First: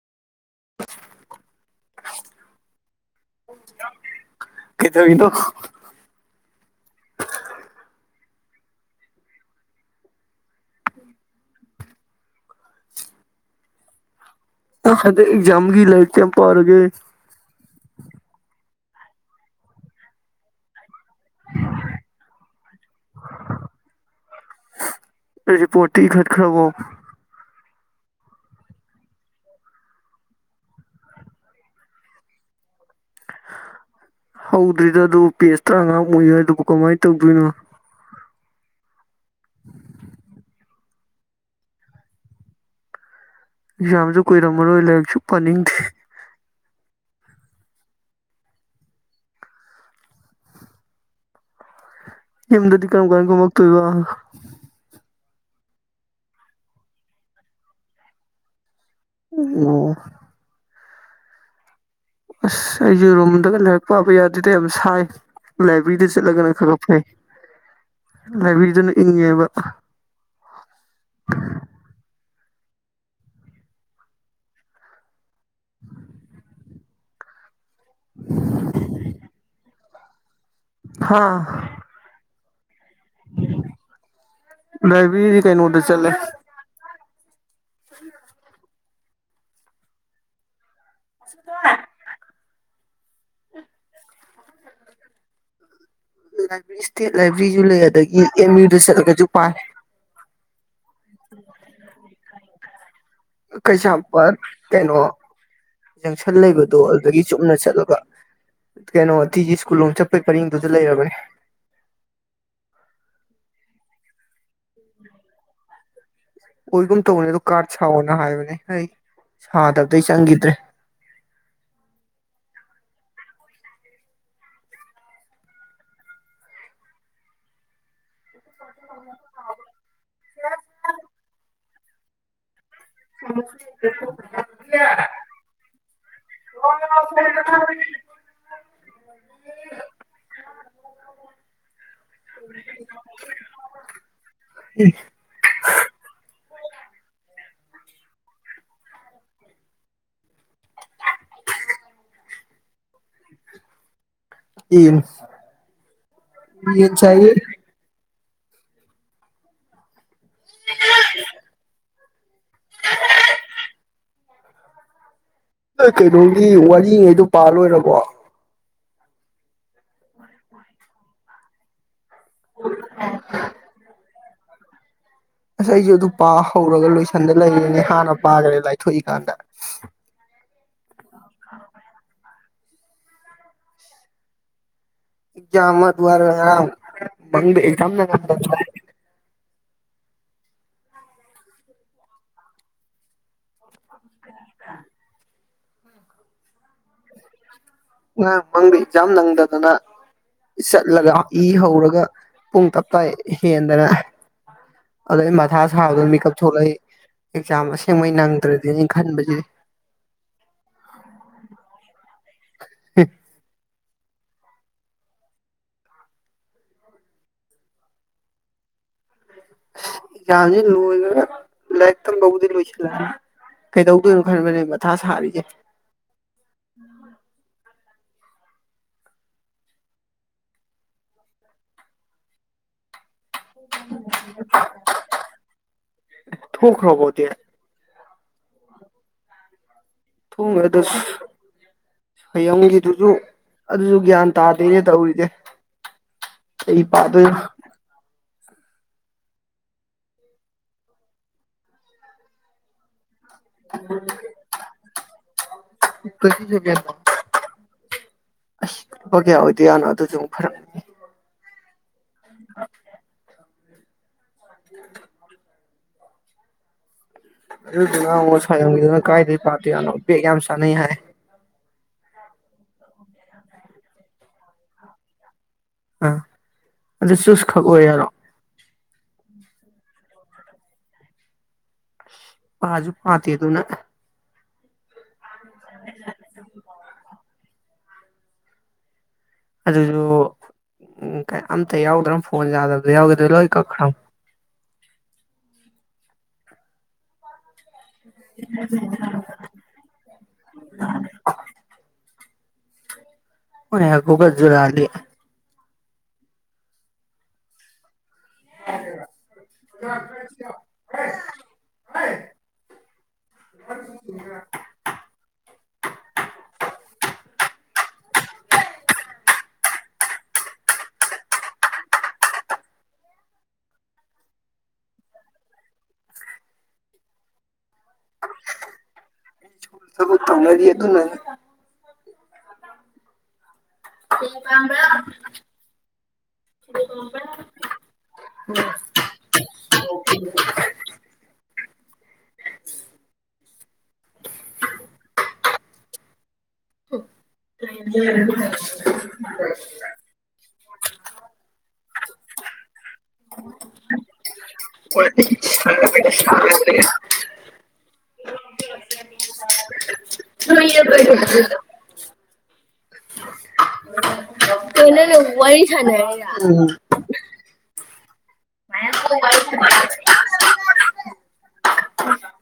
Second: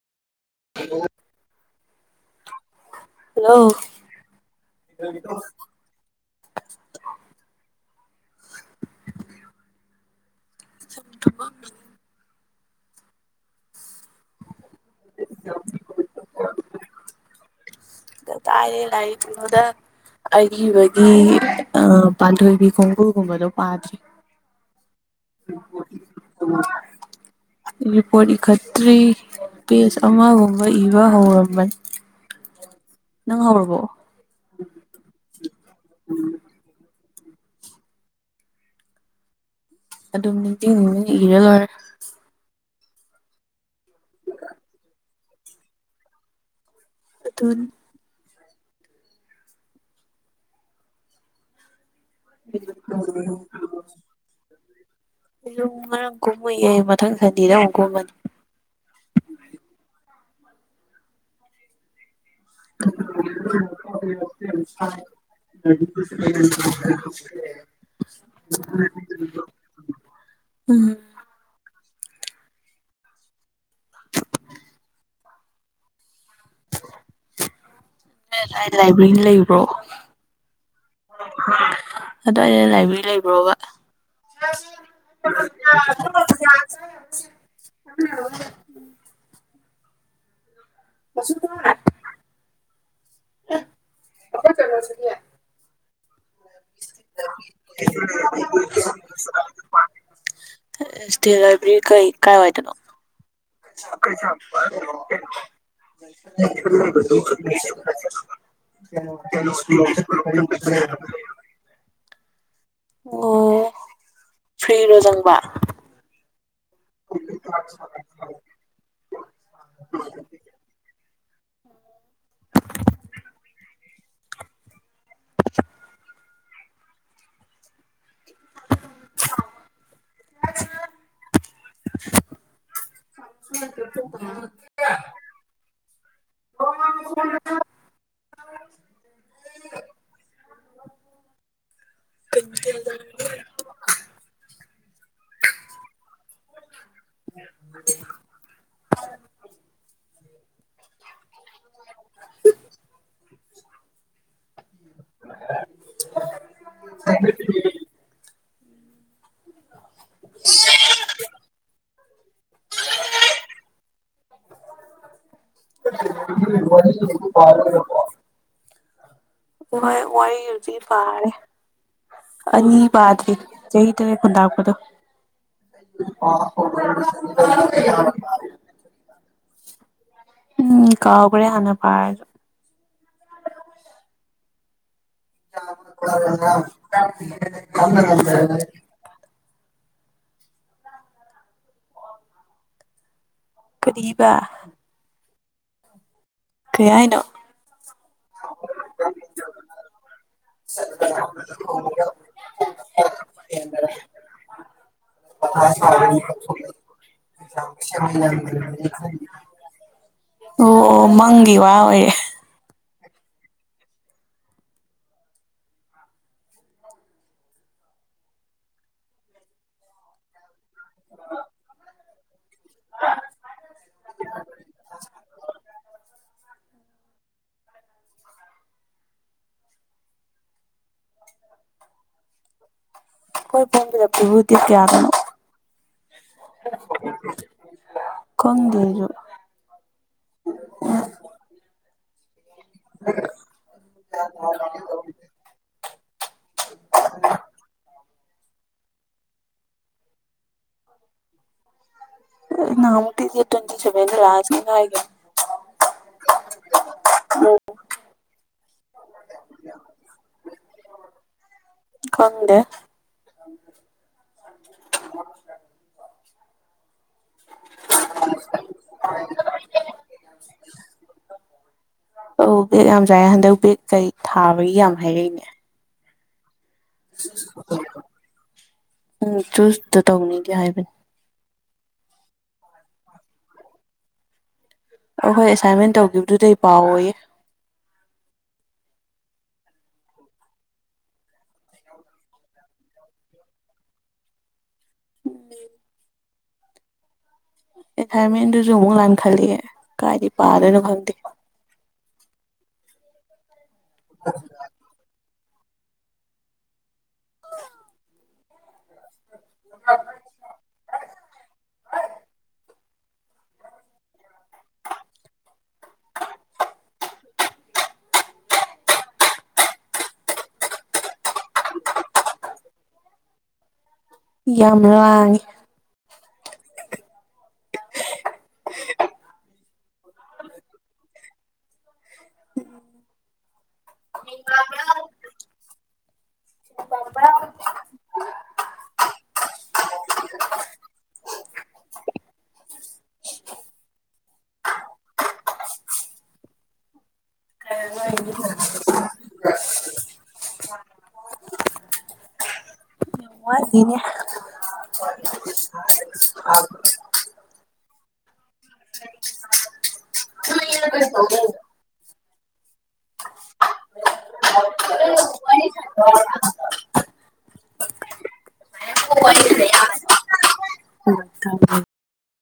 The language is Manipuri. ꯍꯜꯂꯣ ꯀꯩꯗꯧꯔꯤꯅꯣ ꯁꯨꯝ ꯇꯨꯝꯃꯝꯕꯅꯤ ꯅꯪ ꯍꯟꯗꯛ ꯑꯦꯖꯝꯒꯤ ꯂꯥꯏꯔꯤꯛ ꯀꯌꯥꯝ ꯄꯥꯔ ꯎꯝ ꯇꯥꯏꯔꯦ ꯂꯥꯏꯔꯤꯛ ꯉꯣꯗ ꯑꯔꯤꯕꯒꯤ ꯄꯥꯟꯊꯣꯏꯕꯤ ꯈꯣꯡꯒꯨꯜꯒꯨꯝꯕꯗꯣ ꯄꯥꯗ꯭ꯔꯤ ꯔꯤꯄꯣꯠꯇꯤ ꯏꯈꯠꯈꯕꯔꯣ ꯔꯤꯄꯣꯠ ꯏꯈꯠꯇ꯭ꯔꯤ ꯄꯦꯖ ꯑꯃꯒꯨꯝꯕ ꯏꯕ ꯍꯧꯔꯝꯕꯅꯤ ꯅꯪ ꯍꯣꯔꯕꯣ ꯄꯦꯁ [inaudible] ꯎꯏ ꯍꯥꯏꯗꯨꯕꯨ ꯀꯃꯥꯏ ꯇꯧꯗꯣꯏꯅꯣ [inaudible] ꯑꯗꯨꯝ ꯅꯤꯡꯁꯤꯡ ꯅꯤꯡꯁꯤꯡ ꯏꯔ ꯂꯣꯏꯔꯦ ꯌꯥꯝꯁꯨ ꯀꯨꯏꯔꯝꯃꯔꯣꯏ ꯂꯥꯏꯔꯤꯛꯁꯨ ꯄꯅꯤꯡꯗꯦ ꯑꯗꯨ ꯏ ꯅ ꯀꯔ ꯀꯔ ꯀꯃꯛꯇ ꯏꯕ ꯨ ꯉꯥꯡ ꯀꯨꯝꯃꯨꯌꯦ ꯃꯊꯪ ꯁꯟꯗꯤꯗ ꯑꯃꯨꯛ ꯀꯨꯝꯃꯅꯤ ꯑꯣ ꯑꯁ ꯑꯩꯁꯨ ꯔꯨꯝꯗꯒ ꯂꯥꯏꯔꯤꯛ ꯄꯥꯕ ꯌꯥꯗꯦꯗ ꯌꯥꯝ ꯁꯥꯏ ꯂꯥꯏꯕ꯭ꯔꯦꯔꯤꯗ ꯆꯠꯂꯒꯅ ꯈꯔ ꯐꯩ ꯂꯥꯏꯕ꯭ꯔꯦꯔꯤꯗꯨꯅ ꯏꯪꯉꯦꯕ ꯎꯝ ꯂꯥꯏꯕ꯭ꯔꯦꯔꯤ ꯂꯩꯕ꯭ꯔꯣ ꯍꯥꯥ ꯑꯗꯨ ꯂꯥꯏꯕ ꯔꯥꯏꯕꯤꯗꯤ ꯀꯩꯅꯣꯗ ꯆꯠꯂꯦ ꯎ ꯎ ꯎꯝ ꯁꯗ ꯑꯄ ꯀꯔꯦ ꯁꯔꯤꯦ ꯏꯁꯇꯦꯠ ꯂꯥꯏꯕ꯭ꯔꯦꯔꯤꯁꯨ ꯂꯩ ꯑꯗꯨꯗꯒꯤ ꯑꯦꯝ ꯌꯨꯗ ꯆꯠꯂꯒꯁꯨ ꯄꯥꯂ ꯂꯥꯏꯕ꯭ꯔꯦꯔꯤ ꯀꯩ ꯀꯥꯏꯋꯥꯏꯗꯅꯣ ꯀꯩꯁ ꯀꯩꯁꯥꯝꯄꯥꯠ ꯀꯩꯅꯣ ꯖꯪꯁꯟ ꯂꯩꯕꯗꯣ ꯑꯗꯨꯗꯒꯤ ꯆꯨꯝꯅ ꯆꯠꯂꯒ ꯀꯩꯅꯣ ꯇꯤꯒꯤ ꯁ꯭ꯀꯨꯜ ꯂꯣꯝ ꯆꯠꯄꯩ ꯄꯔꯤꯡꯗꯨꯁꯨ ꯂꯩꯔꯕꯅꯦ ꯑꯣ ꯐ꯭ꯔꯤꯔꯣꯖꯪꯕ ꯑꯣꯏꯒꯨꯝ ꯇꯧꯕꯅꯦ ꯑꯗꯨ ꯀꯥꯔꯠ ꯁꯥꯎꯑꯣꯅ ꯍꯥꯏꯕꯅꯦ ꯑꯩ ꯁꯥꯗꯕꯗ ꯆꯪꯈꯤꯗ꯭ꯔꯦ [unintelligible] ꯑ [unintelligible] [unintelligible] [unintelligible] ꯎꯝ [unintelligible] ꯏ ꯆꯌꯦ [unintelligible] [unintelligible] ꯀꯩꯅꯣꯒꯤ ꯋꯥꯔꯤꯉꯩꯗꯣ ꯄꯥꯜꯂꯣꯏꯔꯕꯣ ꯑꯗꯨ ꯍꯣꯏ ꯋꯥꯏ ꯍꯧꯗꯤ ꯚꯥꯏ ꯑꯅꯤ ꯄꯗꯔꯤ ꯆꯍꯤꯗ ꯎꯗꯥꯛꯄꯗ ꯑꯁ ꯑꯩꯁꯨ ꯑꯗꯨ ꯄꯥ ꯍꯧꯔꯒ ꯂꯣꯏꯁꯟꯗ ꯂꯩꯔꯤꯅꯦ ꯍꯥꯟꯅ ꯄꯥꯈꯔꯦ ꯂꯥꯏꯊꯣꯛꯏꯀꯥꯟꯗ ꯎꯝ ꯀꯕꯨꯔ ꯍꯅꯄꯥ ꯍꯥꯅꯥ ꯄꯥꯒꯔꯁꯨ [inaudible] ꯃꯪꯗ ꯑꯦꯛꯖꯥꯝ [inaudible] ꯀꯔꯤꯕ ꯀꯩ ꯍꯥꯏꯅꯣ ꯑ ꯃꯪꯕꯤ ꯌꯥꯝ ꯅꯪꯗꯗꯅ ꯆꯠꯂꯒ ꯏ ꯍꯧꯔꯒ ꯄꯨꯡ ꯇꯞꯇ ꯍꯦꯟꯗꯅ ꯑꯗꯨꯗ ꯑꯩ ꯃꯊꯥ ꯁꯥꯕꯗꯅ ꯃꯀꯞ ꯊꯣꯛꯂꯛꯏ ꯑꯦꯛꯖꯥꯝ ꯑꯁꯦꯡꯕꯩ ꯅꯪꯗ꯭ꯔꯗꯤꯅꯦ ꯈꯟꯕꯁꯤꯗꯤ ꯑꯣ ꯑꯣ ꯃꯪꯒꯤ ꯋꯥ ꯑꯣꯏꯔꯦ ꯎꯝ ꯀꯖꯤ ꯂꯣꯏꯣꯏꯒ ꯂꯩ ꯈꯤꯛꯇꯪ ꯇꯧꯕꯗꯤ ꯂꯣꯏꯁꯤꯜꯂꯛꯑꯅꯤ ꯀꯩꯗꯧꯗꯣꯏꯅꯣ ꯈꯟꯕꯅꯦ ꯃꯊꯥ ꯁꯥꯔꯤꯁꯦ ꯀꯣꯏ ꯐꯗꯕꯤꯚꯨꯗꯤ ꯀꯌꯥꯔꯅꯣ ꯊꯣꯛꯈ꯭ꯔꯕꯣꯗꯤ ꯀꯗꯁꯨ ꯊꯨꯡ ꯉꯗꯁꯨ ꯍꯌꯦꯌꯡꯒꯤꯗꯨꯁꯨ ꯑꯗꯨꯁꯨ ꯒ꯭ꯌꯥꯟ ꯇꯥꯗꯣꯏꯅꯦ ꯇꯧꯔꯤꯁꯦ ꯑꯩ ꯄꯥꯗꯣꯏꯅ ꯅ ꯑꯁ ꯂꯄ ꯀꯌꯥ ꯑꯣꯏꯗꯤꯌꯥꯅꯣ ꯑꯗꯨꯁꯨ ꯑꯃꯨꯛ ꯐꯔꯛ ꯈꯪꯗꯦ [inaudible] [inaudible] ꯑꯗꯨꯗꯨꯅ ꯑꯃꯨꯛ ꯁ꯭ꯋꯥꯌꯝꯒꯤꯗꯨꯅ ꯀꯥꯏꯗꯩ ꯄꯥꯗꯣꯏꯖꯥꯠꯅꯣ ꯕꯦꯛ ꯌꯥꯝ ꯆꯥꯅꯩ ꯍꯥꯏ ꯑꯧ ꯕꯦꯒ ꯌꯥꯝ ꯆꯥꯏꯦ ꯍꯟꯗꯛ ꯕꯦꯒ ꯀꯩ ꯊꯥꯕꯒꯤ ꯌꯥꯝ ꯍꯥꯏꯔꯛꯏꯅꯦ ꯑꯥ ꯑꯗꯨ ꯆꯨꯁ ꯈꯛꯑꯣ ꯌꯥꯔꯣ ꯎꯝ ꯆꯨꯁꯇ ꯇꯧꯅꯤꯗꯤ ꯍꯥꯏꯕꯅꯤ ꯥꯖꯨ ꯄꯥꯇ ꯇꯨ ꯅ ꯑꯍꯣꯏ ꯑꯦꯁꯥꯏꯟꯃꯦꯟ ꯇꯧꯈꯤꯕꯗꯨꯗꯤ ꯑꯩ ꯄꯥꯎ ꯑꯣꯏꯌꯦ ꯑꯗꯨꯁꯨ ꯎ ꯑꯝꯇ ꯌꯥꯎꯗ꯭ꯔ ꯐꯣꯟ ꯌꯥꯗꯕꯗ ꯌꯥꯎꯒꯦ ꯑꯗꯨ ꯂꯣꯏ ꯀꯛꯈ꯭ꯔꯣ ꯎꯝ ꯑꯦꯊꯥꯏꯔꯃꯦꯟꯗꯨꯁꯨ ꯑꯃꯨꯛ ꯂꯥꯟ ꯈꯜꯂꯤ ꯀꯥꯏꯗꯤ ꯄꯥꯗꯣꯏꯅꯣ ꯈꯪꯗꯦ ꯍ ꯈꯨꯕꯖꯔꯜꯂꯤ [inaudible] [inaudible] [inaudible] [unintelligible] ꯌꯥꯝ ꯂꯥꯡꯉꯦ ꯊꯕꯜ ꯇꯧꯅꯔꯥ ꯑꯗꯨꯅꯅꯦ [unintelligible] ꯄꯥꯝꯕ [unintelligible] ꯎꯝ [unintelligible] [unintelligible] [unintelligible] [unintelligible] ꯀꯣꯏꯅ ꯋꯔꯤ ꯁꯥꯟꯅꯔꯤꯔꯣ